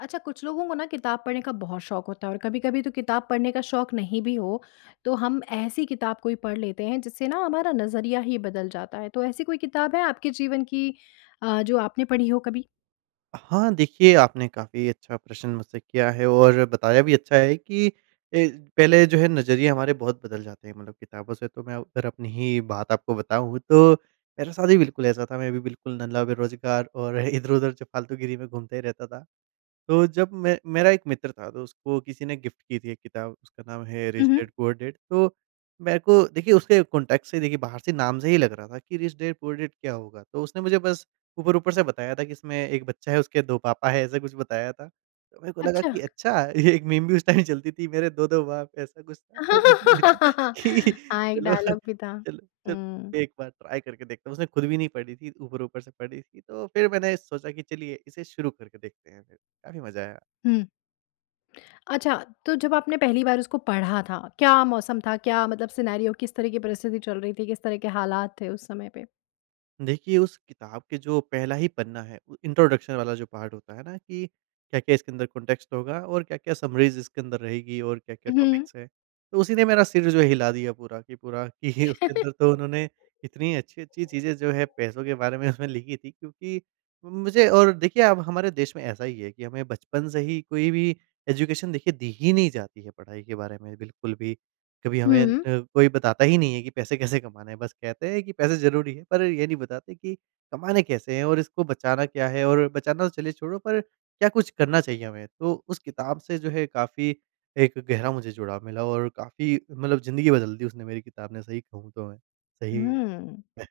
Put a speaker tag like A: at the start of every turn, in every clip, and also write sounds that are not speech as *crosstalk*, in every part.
A: अच्छा, कुछ लोगों को ना किताब पढ़ने का बहुत शौक होता है और कभी-कभी तो किताब पढ़ने का शौक नहीं भी हो, तो हम ऐसी किताब कोई पढ़ लेते हैं जिससे ना हमारा नज़रिया ही बदल जाता है। तो ऐसी कोई किताब है आपके जीवन की अ, जो आपने पढ़ी हो कभी?
B: हाँ, देखिए आपने काफ़ी अच्छा प्रश्न मुझसे किया है और बताया भी अच्छा है कि अ, पहले जो है नज़रिए हमारे बहुत बदल जाते हैं मतलब किताबों से तो मैं अ, अगर अपनी ही बात आपको बताऊँ तो मेरे साथ भी बिल्कुल ऐसा था, मैं भी बिल्कुल नल्ला बेरोज़गार और *chuckles* इधर-उधर जो फ़ालतू गिरी में घूमते ही रहता था। तो जब मैं मेरा एक मित्र था तो उसको किसी ने गिफ्ट की थी एक किताब, उसका नाम है
A: हुँ,
B: रिच
A: हुँ।
B: डैड पुअर डैड तो, मेरको देखिए उसके कॉन्टेक्स्ट से देखिए बाहर से नाम से ही लग रहा था की रिच डैड पुअर डैड क्या होगा? तो उसने मुझे बस ऊपर-ऊपर से बताया था कि इसमें एक बच्चा है, उसके 2 पापा है ऐसा कुछ बताया था। तो मेरे को लगा
A: अच्छा।
B: कि अच्छा! ये एक मीम भी उस टाइम चलती थी मेरे 2-2 बाप, ऐसा कुछ था। *unintelligible*
A: *laughs*
B: कि
A: हाँ, एक
B: चलो,
A: डायलॉग भी था,
B: चलो च
A: हुँ।
B: एक बार ट्राई करके देखता हूँ, उसने खुद भी नहीं पढ़ी थी ऊपर-ऊपर से पढ़ी थी तो फिर मैंने सोचा कि चलिए इसे शुरू करके देखते हैं। काफ़ी मज़ा आया।
A: हुँ। *clicks tongue* अच्छा, तो जब आपने पहली बार उसको पढ़ा था, क्या मौसम था? क्या मतलब सिनेरियो किस तरह की परिस्थिति चल रही थी, किस तरह के हालात थे उस समय पे?
B: देखिए, उस किताब के जो पहला ही पन्ना है उ, इंट्रोडक्शन वाला जो पार्ट होता है न कि क्या-क्या इसके अंदर कॉन्टेक्स्ट होगा और क्या-क्या समरीज़ इसके अंदर रहेगी और
A: उ,
B: क्या-क्या
A: हुँ।
B: टॉपिक्स हैं। तो उसी ने मेरा सिर जो हिला दिया पूरा कि पूरा कि उसके अंदर तो उन्होंने इतनी अच्छी-अच्छी चीजें जो हैं पैसों के बारे में उसमें
A: *chuckles*
B: लिखी थीं। क्योंकि मुझे और देखिए, अब हमारे देश में ऐसा ही है कि हमें बचपन से ही कोई भी एजुकेशन देखिए दी ही नहीं जाती है पढ़ाई के बारे में बिल्कुल भी। कभी हमें अ,
A: हुँ।
B: कोई बताता ही नहीं है कि पैसे कैसे कमाने हैं। बस कहते हैं कि पैसे ज़रूरी हैं पर ये नहीं बताते कि कमाने कैसे हैं और इसको बचाना क्या है और बचाना तो चलिए छोड़ो पर क्या कुछ करना चाहिए हमें। तो उस किताब से जो है काफ़ी एक गहरा मुझे जुड़ाव मिला और काफ़ी मतलब ज़िंदगी बदल दी उसने मेरी किताब ने सही कहूँ तो मैं। सही
A: हुँ।
B: में।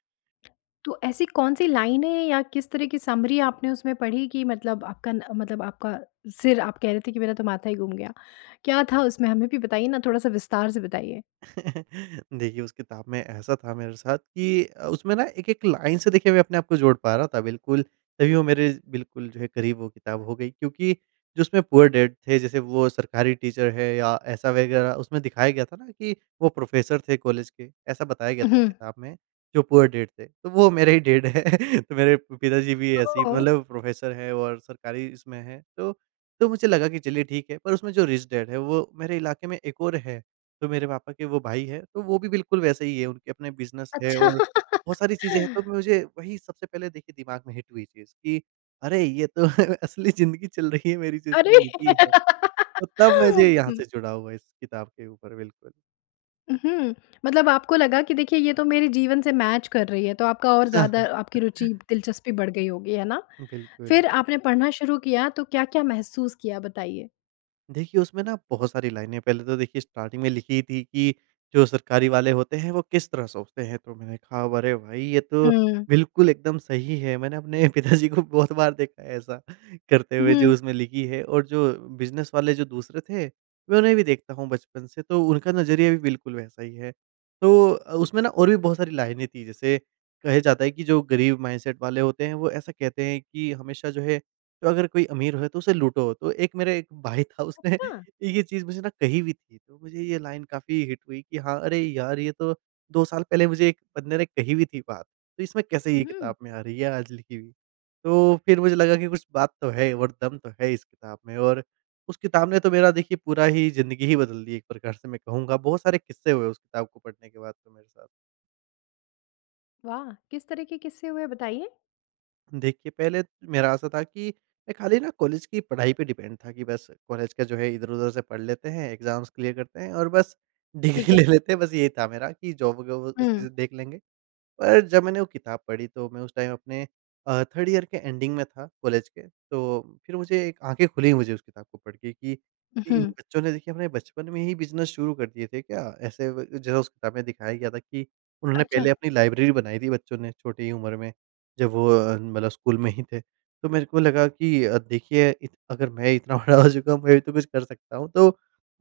A: तो ऐसी कौन-सी लाइनें या किस तरह की समरी आपने उसमें पढ़ी कि मतलब आपका न मतलब आपका सिर आप कह रहे थे कि मेरा तो माथा ही घूम गया? क्या था उसमें हमें भी बताइए ना थोड़ा-सा विस्तार से बताइए?
B: *chuckles* देखिए, उस किताब में ऐसा था मेरे साथ कि अ, उसमें ना एक-एक लाइन से देखिए अपने आप को मैं जोड़ पा रहा था। बिल्कुल तभी वो मेरे बिल्कुल जो है करीब वो किताब हो गई क्योंकि जो उसमें पूअर डैड जैसे वो सरकारी टीचर है या ऐसा वग़ैरह उसमें दिखाया गया था ना कि वो प्रोफेसर थे कॉलेज के ऐसा बताया गया
A: उ,
B: था उस
A: हुँ।
B: किताब में जो पूअर डैड थे। तो वो मेरे ही डैड हैं। तो मेरे पिताजी भी
A: अ ओ
B: ऐसे ही
A: उम
B: मतलब प्रोफ़ेसर हैं और सरकारी इसमें हैं तो तो मुझे लगा कि चलिए ठीक है पर उसमें जो रिच डैड है वो मेरे इलाके में एक और है तो मेरे पापा के वो भाई हैं तो वो भी बिल्कुल वैसे ही हैं उनके अपने बिज़नेस हैं
A: अच्छा।
B: और बहुत सारी चीजें हैं तो
A: *laughs*
B: मुझे वही सबसे पहले देखिए दिमाग में हिट हुई चीज़ कि अरे! ये तो असली ज़िंदगी चल रही है मेरी जो
A: अरे!
B: इसमें लिखी है
A: *laughs*
B: और तब मुझे यहाँ
A: हुँ।
B: से जुड़ाव हुआ इस किताब के ऊपर बिल्कुल।
A: उ, हुँ। मतलब आपको लगा कि देखिए, ये तो मेरे जीवन से मैच कर रही है तो आपका और ज़्यादा आपकी रुचि
B: *chuckles*
A: दिलचस्पी बढ़ गई होगी है ना?
B: बिल्कुल।
A: फिर आपने पढ़ना शुरू किया तो क्या-क्या महसूस किया बताइए?
B: देखिए, उसमें ना बहुत सारी लाइनें पहले तो देखिए स्टार्टिंग में लिखी ही थी कि जो सरकारी वाले होते हैं वो किस तरह सोचते हैं तो मैंने कहा "अरे! भाई ये तो
A: हुँ।
B: बिल्कुल एकदम सही है" मैंने अपने पिताजी को बहुत बार देखा है ऐसा करते हुए जो
A: हुँ।
B: उसमें लिखी है और जो बिज़नेस वाले जो दूसरे थे उन्होंने भी देखता हूँ बचपन से। तो उनका नज़रिया भी बिल्कुल वैसा ही है तो अ, उसमें न और भी बहुत सारी लाइनें थीं जैसे कहे जाता है कि जो गरीब माइंडसेट वाले होते हैं वो ऐसा कहते हैं कि हमेशा जो है तो अगर कोई अमीर है तो उसे लूटो। तो एक मेरे एक भाई था उसने
A: अच्छा!
B: ये चीज़ मुझे ना कहीं भी थी तो मुझे ये लाइन काफ़ी हिट हुई कि हाँ अरे! यार ये तो 2 साल पहले मुझे एक बंदे ने कही भी थी बात। तो इसमें कैसे ये
A: हुँ।
B: किताब में आ रही है आज लिखी हुई। तो फिर मुझे लगा कि कुछ बात तो है और दम तो है इस किताब में और उस किताब ने तो मेरा देखिए पूरा ही ज़िंदगी ही बदल दी एक प्रकार से मैं कहूँगा। बहुत सारे किस्से हुए उस किताब को पढ़ने के बाद तो मेरे साथ।
A: वाह! किस तरह के किस्से हुए बताइए?
B: देखिए, पहले मेरा ऐसा था कि मैं खाली ना कॉलेज की पढाई पर डिपेंड था कि बस कॉलेज का जो है इधर-उधर से पढ़ लेते हैं, एग्ज़ॅाम्स क्लियर करते हैं और बस
A: ठीक
B: डिग्री
A: है।
B: ले लेते हैं बस ये था मेरा कि जॉब ग व उसी
A: हुँ।
B: से देख लेंगे। पर जब मैंने वो किताब पढ़ी तो मैं उस टाइम अपने अ, 3rd ईयर के एंडिंग में था कॉलेज के तो फिर मुझे एक आँखें खुली मुझे उस किताब को पढ़ के कि
A: उ,
B: इन
A: हुँ।
B: बच्चों ने देखिए अपने बचपन में ही बिज़नेस शुरू कर दिए थे क्या? ऐसे व जो उस किताब में दिखाया गया था कि उन्होंने
A: अच्छा।
B: पहले अपनी लाइब्रेरी बनाई थी बच्चों ने छोटी उम्र में जब वो अ, मतलब स्कूल में ही थे। तो मेरे को लगा कि अ, देखिए इत अगर मैं इतना बड़ा हो चुका हूँ मैं भी तो कुछ कर सकता हूँ। तो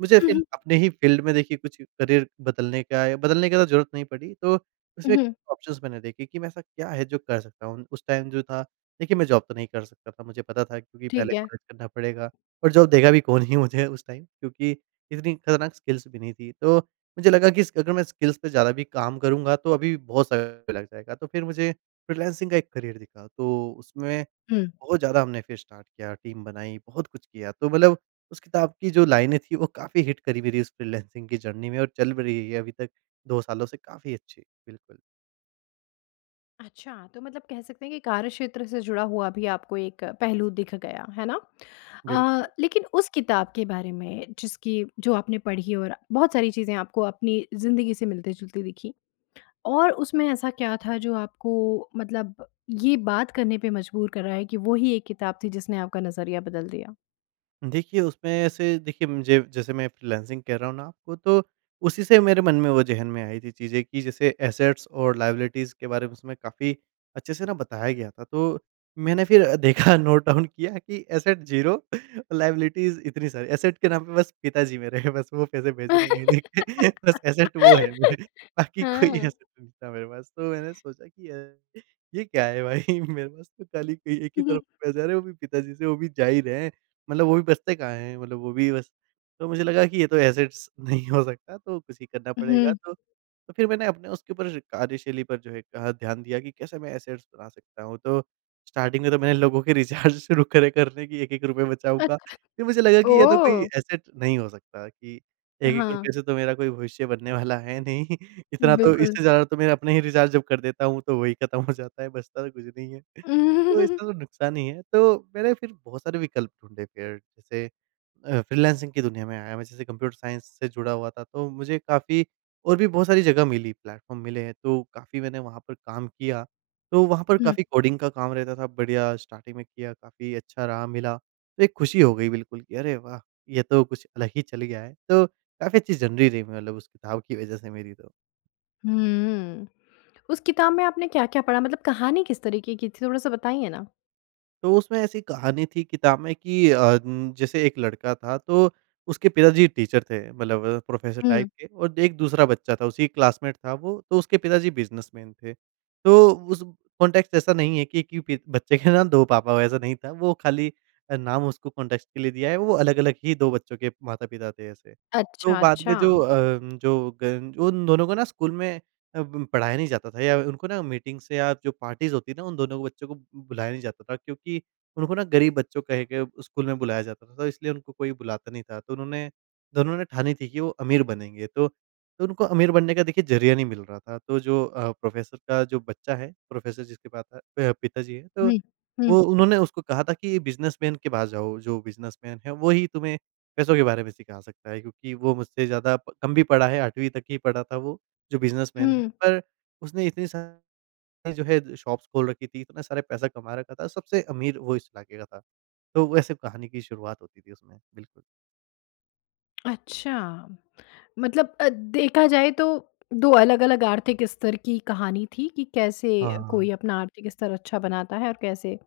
B: मुझे
A: उ,
B: फिर
A: हुँ।
B: अपने ही फ़ील्ड में देखिए कुछ करियर बदलने का य बदलने की तो ज़रूरत नहीं पड़ी तो
A: उ,
B: उसमें ही
A: हुँ।
B: ऑप्शन्स मैंने देखे कि मैं ऐसा क्या है जो कर सकता हूँ उस टाइम जो था लेकिन मैं जॉब तो नहीं कर सकता था मुझे पता था क्योंकि पहले
A: ठीक है।
B: कॉलेज करना पड़ेगा और जॉब देगा भी कौन ही मुझे उस टाइम क्योंकि इतनी खतरनाक स्किल्स भी नहीं थी। तो मुझे लगा कि इस अगर मैं स्किल्स पे ज़्यादा भी काम करूँगा तो अभी बहुत सारा लग जाएगा तो फिर मुझे फ्रीलांसिंग का एक करियर दिखा। तो उसमें
A: हुँ।
B: बहुत ज़्यादा हमने फिर स्टार्ट किया टीम बनाई बहुत कुछ किया तो मतलब उस किताब की जो लाइनें थीं वो काफ़ी हिट करीं मेरी इस फ्रीलांसिंग की जर्नी में और चल भी रही है अभी तक 2 सालों से काफ़ी अच्छी। बिल्कुल।
A: अच्छा! तो मतलब कह सकते हैं कि कार्य क्षेत्र से जुड़ा हुआ अभी आपको एक पहलू दिख गया, है ना? अ,
B: बिल्कुल।
A: लेकिन उस किताब के बारे में जिसकी जो आपने पढ़ी और बहुत सारी चीज़ें आपको अपनी ज़िंदगी से मिलती-जुलती दिखीं और उसमें ऐसा क्या था जो आपको मतलब ये बात करने पे मजबूर कर रहा है कि वो ही एक किताब थी जिसने आपका नज़रिया बदल दिया?
B: देखिए, उसमें ऐसे देखिए मुझे जैसे मैं फ्रीलांसिंग कर रहा हूँ ना वो तो उसी से मेरे मन में, वो ज़हन में आई थी चीज़ें कि जैसे एसेट्स और लायबिलिटीज़ के बारे में उसमें काफ़ी अच्छे से न बताया गया था। तो मैंने फिर अ, देखा नोट डाउन किया कि एसेट ज़ीरो और लायबिलिटीज़ इतनी सारी, एसेट के नाम पे बस पिताजी मेरे हैं बस वो पैसे भेज रहे हैं महीने के। बस एसेट वो है मेरे
A: *giggles*
B: बाकी कोई
A: हाँ।
B: एसेट नहीं था मेरे पास। तो मैंने सोचा कि ये ये क्या है भाई? मेरे पास तो खाली एक
A: उ,
B: ही
A: हुँ।
B: तरफ़ से पैसे आ रहे हैं वो भी पिताजी से वो भी जा ही रहे हैं। मतलब वो भी बचते कहाँ हैं? मतलब वो भी बस तो मुझे लगा कि ये तो एसेट्स नहीं हो सकता तो कुसी करना पड़ेगा।
A: हुँ।
B: तो फिर मैंने अपने उसके ऊपर कार्यशैली पर जो है कहा ध्यान दिया कि कैसे मैं एसेट्स बना सकता हूँ तो स्टार्टिंग में तो मैंने लोगों के रिचार्ज शुरू करे करने कि एक-एक रुपए बचाऊँगा।
A: अच्छा,
B: फिर मुझे लगा कि ये तो कोई
A: ओह!
B: एसेट नहीं हो सकता कि
A: अ,
B: 1-1
A: हाँ।
B: रुपए से तो मेरा कोई भविष्य बनने वाला है नहीं। इतना तो
A: बिल्कुल।
B: इससे ज़्यादा तो मैं अपने ही रिचार्ज जब कर देता हूँ तो वही ख़त्म हो जाता है बचता तो कुछ नहीं है। तो
A: *laughs*
B: इससे तो नुकसान ही है। तो मैंने फिर बहुत सारे विकल्प ढूँढ़ने फिर जैसे अ, फ्रीलांसिंग की दुनिया में आया मै जैसे कंप्यूटर साइंस से जुड़ा हुआ था तो मुझे काफ़ी और भी बहुत सारी जगह मिली, प्लेटफार्म मिले। तो काफ़ी मैंने वहाँ पर काम किया तो वहाँ पर
A: हुँ।
B: काफ़ी कोडिंग का काम रहता था बढ़िया स्टार्टिंग में किया काफ़ी अच्छा रहा मिला तो एक खुशी हो गई बिल्कुल कि अरे वाह! ये तो कुछ अलग ही चल गया है तो काफ़ी अच्छी जर्नी रही मतलब उस किताब की वजह से मेरी तो।
A: हुँ। उस किताब में आपने क्या-क्या पढ़ा मतलब कहानी किस तरीके की थी, थोड़ा-सा बताइए ना?
B: तो उसमें ऐसी कहानी थी किताब में कि अ, जैसे एक लड़का था तो उसके पिताजी टीचर थे मतलब अ, प्रोफ़ेसर टाइप
A: हुँ।
B: के और एक दूसरा बच्चा था उसी क्लासमेट था वो तो उसके पिताजी बिज़नेसमैन थे। तो उस कॉन्टेक्स्ट ऐसा नहीं है कि कि बच्चे के ना 2 पापा वैसा नहीं था वो खाली अ, नाम उसको कॉन्टेक्स्ट के लिए दिया है वो अलग-अलग ही 2 बच्चों के माता-पिता थे ऐसे। तो
A: अच्छा,
B: बाद
A: अच्छा।
B: में जो अ, जो ग उन दोनों को ना स्कूल में अ, ब पढ़ाया नहीं जाता था या उनको ना मीटिंग्स या जो पार्टीज़ होती हैं ना उन दोनों को बच्चों को बुलाया नहीं जाता था क्योंकि उनको ना गरीब बच्चों कह के स्कूल में बुलाया जाता था तो इसलिए उनको कोई बुलाता नहीं था। तो उन्होंने दोनों ने ठानी थी कि वो अमीर बनेंगे तो तो उनको अमीर बनने का देखिए ज़रिया नहीं मिल रहा था। तो जो अ, प्रोफ़ेसर का जो बच्चा है प्रोफ़ेसर जिसके पाता प पिताजी हैं तो
A: हुँ। हुँ।
B: वो उन्होंने उसको कहा था कि ये बिज़नेसमैन के पास जाओ जो बिज़नेसमैन है वही तुम्हें पैसों के बारे में सिखा सकता है क्योंकि वो मुझसे ज़्यादा प कम भी पड़ा है 8वीं तक ही पड़ा था वो जो बिज़नेसमैन है
A: हुँ।
B: पर उसने इतनी सा जो है शॉप्स खोल रखी थी, इतना सारे पैसा कमा रखा था। सबसे अमीर वो इस इलाके का था। तो वैसे कहानी की शुरुआत होती थी उसमें बिल्कुल।
A: अच्छा! मतलब अ, देखा जाए तो दो अलग-अलग आर्थिक स्तर की कहानी थी कि कैसे कोई
B: हाँ।
A: अपना आर्थिक स्तर अच्छा बनाता है और कैसे,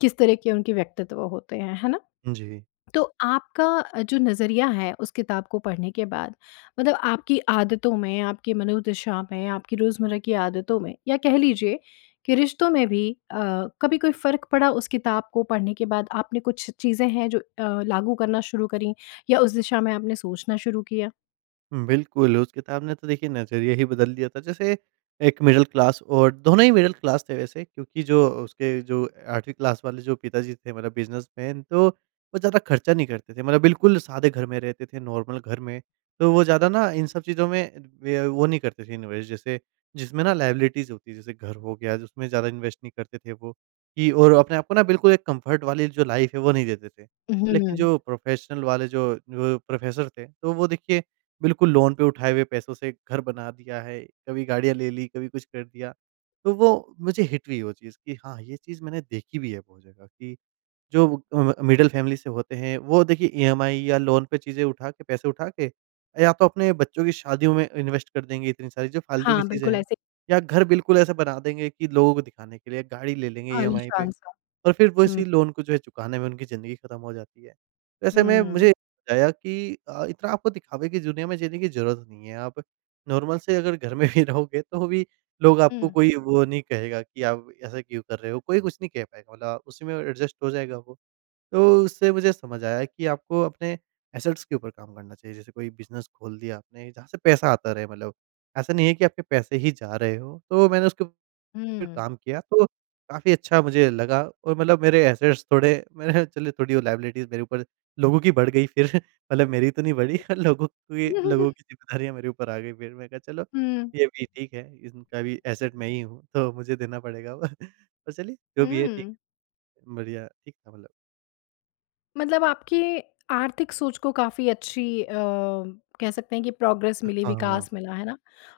A: किस तरह के उनके व्यक्तित्व होते हैं ना?
B: जी।
A: तो आपका जो नज़रिया है उस किताब को पढ़ने के बाद मतलब आपकी आदतों में, आपकी मनोदशा में, आपकी रोज़मर्रा की आदतों में या कह लीजिए कि रिश्तों में भी अ, कभी कोई फ़र्क पड़ा उस किताब को पढ़ने के बाद आपने कुछ चीजें हैं जो अ, लागू करना शुरू करीं या उस दिशा में आपने सोचना शुरू किया?
B: बिल्कुल उस किताब ने तो देखिए नज़रिया ही बदल दिया था जैसे एक मिडल क्लास और दोनों ही मिडल क्लास थे वैसे क्योंकि जो उसके जो 8वीं क्लास वाले जो पिताजी थे मतलब बिज़नेसमैन तो वो ज़्यादा ख़र्चा नहीं करते थे। मतलब बिल्कुल सादे घर में रहते थे, नॉर्मल घर में तो वो ज़्यादा ना इन सब चीज़ों में वे अ, वो नहीं करते थे इन्वेस्ट जैसे जिसमें ना लायबिलिटीज़ होती है जैसे घर हो गया जिसमें ज़्यादा इन्वेस्ट नहीं करते थे वो कि और अपने आप को ना बिल्कुल एक कंफर्ट वाली जो लाइफ़ है वो नहीं देते थे।
A: उ,
B: लेकिन
A: हुँ।
B: जो प्रोफ़ेशनल वाले जो अ, प्रोफ़ेसर थे तो वो देखिए बिल्कुल लोन पे उठा हुए पैसों से घर बना दिया है, कभी गाड़ियाँ ले लीं, कभी कुछ कर दिया। तो वो मुझे हिट हुई वो चीज़ कि हाँ ये चीज़ मैंने देखी भी है बहुत जगह कि जो वो क म मिडल फ़ैमिली से होते हैं वो देखिए ईएमआई या लोन पे चीज़ें उठाके पैसे उठाके या तो अपने बच्चों की शादियों में इन्वेस्ट कर देंगे इतनी सारी जो फ़ालतू की
A: हाँ,
B: चीजें
A: बिल्कुल
B: हैं
A: ऐसे।
B: या घर बिल्कुल ऐसा बना देंगे कि लोगों को दिखाने के लिए, गाड़ी ले लेंगे ईएमआई पे
A: आलीशान-सा,
B: और फिर
A: हुँ।
B: उसी लोन को जो चुकाने में उनकी ज़िंदगी ख़त्म हो जाती है। तो ऐसे में
A: हुँ।
B: मुझे बताया कि अ, इतना आपको दिखावे की दुनिया में जीने की ज़रूरत नहीं है। आप नॉर्मल से अगर घर में ही रहोगे तो भी लोग आपको
A: हुँ।
B: कोई वो नहीं कहेगा कि आप ऐसा क्यों कर रहे हो। कोई कुछ नहीं कह पाएगा मतलब उसी में ऐडजस्ट हो जाएगा वो तो उससे मुझे समझ आया कि आपको अपने एसेट्स के ऊपर कम करना चाहिए जैसे कोई बिज़नेस खोल दिया आपने जहाँ से पैसा आता रहे मतलब ऐसा नहीं है कि आपके पैसे ही जा रहे हो। तो मैंने उसके फिर
A: हुँ।
B: काम किया तो काफ़ी अच्छा मुझे लगा और मतलब मेरे एसेट्स थोडे मैंने ह चलो थोड़ी लायबिलिटीज़ मेरे ऊपर लोगों की बढ़ गई फिर। मतलब मेरी तो नहीं बढ़ी पर लोगों की लोगों
A: *chuckles*
B: की ज़िम्मेदारियाँ मेरे ऊपर आ गईं फिर। मैंने कहा चलो
A: हुँ।
B: ये भी ठीक है इनका भी एसेट मैं ही हूँ तो मुझे देना पड़ेगा अब। *chuckles* तो चलिए जो भी है ठीक।
A: हुँ।
B: बढ़िया ठीक था मतलब।
A: मतलब आपकी आर्थिक सोच को काफ़ी अच्छी अ, कह सकते हैं कि प्रोग्रेस मिली,
B: हाँ।
A: विकास मिला है ना।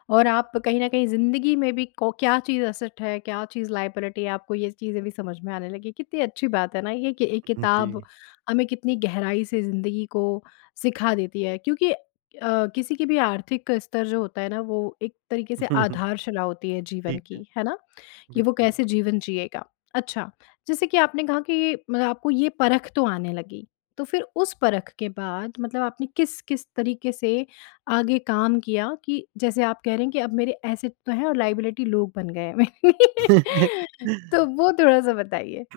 A: और आप कहीं न कहीं ज़िंदगी में भी को क्या चीज़ एसेट है, क्या चीज़ लायबिलिटी आपको ये चीज़ें भी समझ में आने लगी। कितनी अच्छी बात है ना, ये कि एक किताब
B: जी।
A: हमें कितनी गहराई से ज़िंदगी को सिखा देती है। क्योंकि अ, किसी की भी आर्थिक स्तर जो होता है ना, वो एक तरीके से
B: *chuckles*
A: आधारशिला होती है जीवन
B: ठीक
A: की,
B: है।
A: है ना? कि वो
B: बिल्कुल।
A: कैसे जीवन जिएगा। अच्छा, जैसे कि आपने कहा कि मतलब आपको ये परख तो आने लगी, तो फिर उस परख के बाद मतलब आपने किस-किस तरीके से आगे काम किया कि जैसे आप कह रहे हैं कि अब मेरे एसेट तो है और लायबिलिटी लोग बन गए हैं। *laughs* तो
B: *laughs*
A: वो थोड़ा-सा बताइए।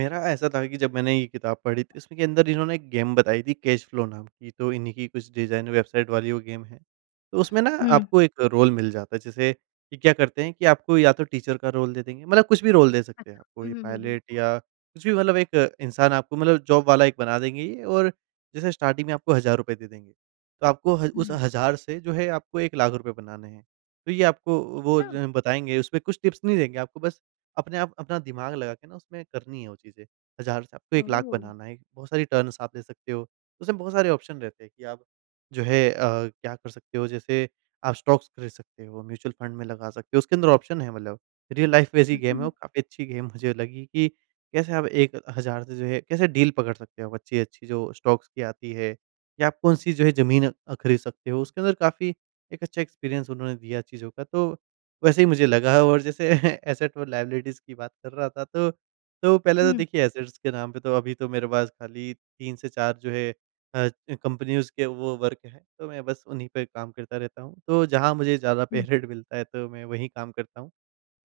B: मेरा ऐसा तो है कि जब मैंने ये किताब पढ़ी थी इसमें के अंदर इन्होंने गेम बताई थी कैश फ्लो नाम की, तो इन्ही की कुछ डिज़ाइन वेबसाइट वाली वो गेम है। उसमें ना
A: हुँ।
B: आपको एक रोल मिल जाता है जैसे कि क्या करते हैं कि आपको या तो टीचर का रोल दे देंगे मतलब कुछ भी रोल दे सकते
A: अच्छा।
B: हैं
A: हुँ,
B: कोई
A: हुँ, हुँ, हुँ।
B: पायलट या कुछ भी मतलब एक इंसान आपको मतलब जॉब वाला एक बना देंगे ये और जैसा स्टार्टिंग में आपको हज़ार रुपए दे देंगे तो आपको हज़ उस
A: हुँ।
B: हज़ार से जो है आपको 1 लाख रुपए बनाने हैं। तो ये आपको वो
A: अच्छा।
B: ज बताएँगे उसपे कुछ टिप्स नहीं देंगे आपको बस अपने आप अपना दिमाग लगा के ना उसमें करनी है वो चीज़े। हज़ार से आपको 1 लाख
A: ओह।
B: बनाना है। बहुत सारी टर्न्स आप ले सकते हो, उसमे बहुत सारे ऑप्शन रहते हैं कि आप जो है अ, क्या कर सकते हो जैसे आप स्टॉक्स ख़रीद सकते हो, म्यूच्यूअल फंड में लगा सकते हो, उसके अंदर ऑप्शन है मतलब रियल लाइफ़ बेस ही
A: उहुँ,
B: गेम है,
A: हुँ।
B: वो काफ़ी अच्छी गेम मुझे लगी कि कैसे हम 1 से जो है कैसे डील पकड़ सकते हैं वो अच्छी-अच्छी जो स्टॉक्स की आती है, कि आप कौन-सी जो है ज़मीन अ, ख़रीद सकते हो, उसके अंदर काफ़ी एक अच्छा एक्सपीरियंस उन्होंने दिया चीज़ों का। तो वैसे ही मुझे लगा और जैसे *chuckles* एसेट और लायबिलिटीज़ की बात कर रहा था तो तो पहले तो
A: हुँ।
B: देखिए एसेट्स के नाम पे तो अभी तो मेरे पास खाली 3 से 4 जो है अ, कंपनीज़ के वो वर्क है तो मैं बस उन्ही पे कम करता रहता हूँ। तो जहाँ मुझे ज़्यादा पे
A: हुँ।
B: रेट मिलता है तो मैं वहीं काम करता हूँ।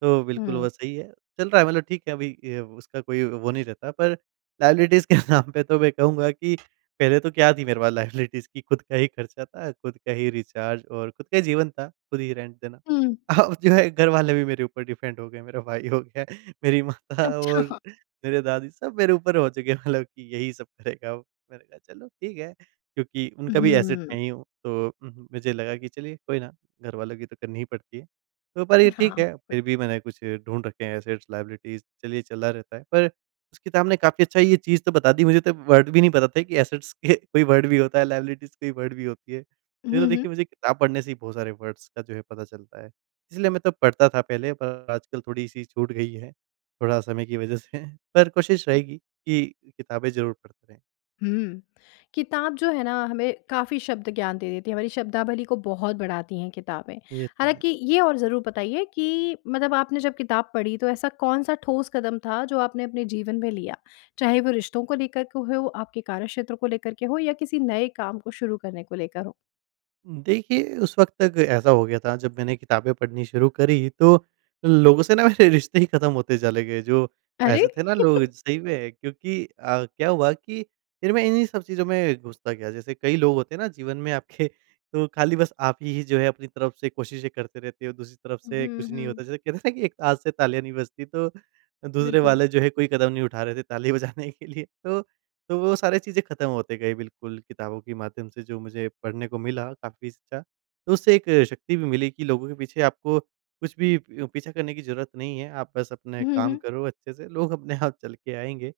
B: तो बिल्कुल
A: हुँ।
B: वो सही है चल रहा है मतलब ठीक है अभी अ, उसका कोई वो नहीं रहता। पर लायबिलिटीज़ के नाम पे तो मैं कहूँगा कि पहले तो क्या थी मेरे पास लायबिलिटीज़ कि खुद का ही खर्चा था, खुद का ही रिचार्ज और खुद का ही जीवन था खुद ही रेंट देना।
A: हुँ।
B: अब जो है घर वाले भी मेरे ऊपर डिपेंड हो गए मेरा भाई हो गया, मेरी माता
A: अच्छा।
B: और
A: हाँ।
B: मेरे दादी सब मेरे ऊपर हो चुके हैं। मतलब कि यही सब करेगा, अब मैंने कहा चलो ठीक है। क्योंकि उनका भी एसेट
A: हुँ।
B: मैं ही हूँ। तो हुँ हुँ मुझे लगा कि चलिए कोई ना घरवालों की तो करनी ही पड़ती है। तो पर ये
A: हाँ,
B: ठीक है
A: बिल्कुल।
B: फिर भी मैंने कुछ ढूँढ रखे हैं एसेट्स लायबिलिटीज़ चलिए चला रहता है। पर उसके सामने काफ़ी अच्छा ये चीज़ तो बता दी मुझे तो वर्ड भी नहीं पता था कि असेट्स के कोई वर्ड भी होता है लायबिलिटीज़ कोई वर्ड भी होती है। ये
A: हुँ,
B: तो देखिये
A: हुँ।
B: मुझे किताब पढ़ने से ही बहुत सारे वर्ड्स का जो है पता चलता है, इसलिए मैं तब पढ़ता था पहले पर आजकल थोड़ी-सी छूट गई है, थोड़ा समय की वज़ह से पर कोशिश रहेगी कि किताबें ज़रूर पढ़ते रहे।
A: हुँ। किताब जो है ना, हमें काफ़ी शब्द ज्ञान दे देती है, हमारी शब्दावली को बहुत बढ़ाती हैं किताबें।
B: ये तो है।
A: हालाँकि ये और ज़रूर बताइए कि मतलब आपने जब किताब पढ़ी तो ऐसा कौन-सा ठोस कदम था जो आपने अपने जीवन में लिया? चाहे वो रिश्तों को लेकर के हो, आपके कार्यक्षेत्र को लेकर के हो या किसी नए काम को शुरू करने को लेकर हो।
B: उम, देखिए उस वक़्त तक ऐसा हो गया था जब मैंने किताबें पढ़नी शुरू करी तो, लोगों से ना मेरे रिश्ते ही ख़त्म होते चले गए। जो
A: अरे!
B: ऐसे थे ना लोग
A: *chuckles*
B: सही में क्योंकि अ, क्या हुआ कि फिर मैं इन्हीं सब चीज़ों में घुसता गया। जैसे कई लोग होते हैं ना, जीवन में आपके तो खाली बस आप ही जो है अपनी तरफ से कोशिशें करते रहते हो दूसरी तरफ से
A: उहुँ,
B: कुछ नहीं
A: हुँ।
B: होता। जैसे कहते है ना कि एक हाथ से तालियाँ नहीं बजती तो दूसरे
A: बिल्कुल।
B: वाले जो है कोई कदम नहीं उठा रहे थे ताली बजाने के लिए। तो तो वो सारी चीज़े ख़त्म होते गए बिल्कुल किताबों के माध्यम से जो मुझे पढ़ने को मिला काफ़ी अच्छा, तो उससे एक शक्ति भी मिली कि लोगों के पीछे आपको कुछ भी प पीछा करने की ज़रूरत नहीं है। आप बस अपने
A: हुँ,
B: कम
A: हुँ।
B: करो अच्छे से लोग अपने आप चल के आएँगे।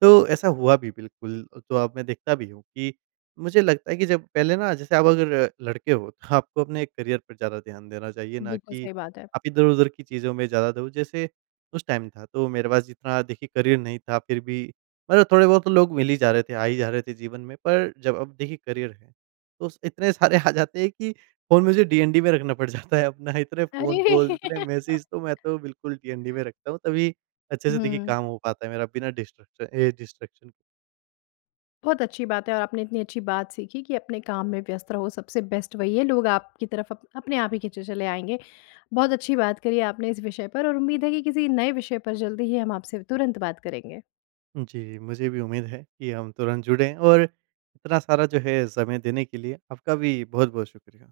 B: तो ऐसा हुआ भी बिल्कुल तो अब मैं देखता भी हूँ कि मुझे लगता है कि जब पहले ना जैसे आप अगर लड़के हो तो आपको अपने करियर पर ज़्यादा ध्यान देना चाहिए ना
A: बिल्कुल
B: कि
A: सही बात है।
B: आप इधर-उधर की चीज़ों में ज़्यादा दो। जैसे उस टाइम था तो मेरे पास जितना देखिए करियर नहीं था फिर भी मतलब थोड़े-बहुत तो लोग मिली जा रहे थे, आ ही जा रहे थे जीवन में पर जब अब देखिए करियर है तो स इतने सारे आ जाते हैं कि फ़ोन मुझे डीएनडी पे रखना पड़ जाता है अपना। इतने फ़ोन
A: अरे!
B: कॉल्स, इतने मैसेज तो
A: *laughs*
B: मैं तो बिल्कुल डीएनडी में रखता हूँ तभी अच्छे से देखिए
A: हुँ।
B: काम हो पता है मेरा बिना डिस्ट्रक्शन ए डिस्ट्रैक्शन।
A: बहुत अच्छी बात है। और आपने इतनी अच्छी बात सीखी कि अपने कम में व्यस्त रहो सबसे बेस्ट वही है। लोग आपकी तरफ अप अपने आप ही खींचे चले आएँगे। बहुत अच्छी बात करी आपने इस विषय पर और उम्मीद है की किसी नए विषय पर ज़ल्दी ही हम आपसे तुरंत बात करेंगे।
B: जी। मुझे भी उम्मीद है कि हम तुरंत जुड़े और इतना सारा जो है समय देने के लिए, आपका भी बहुत-बहुत शुक्रिया।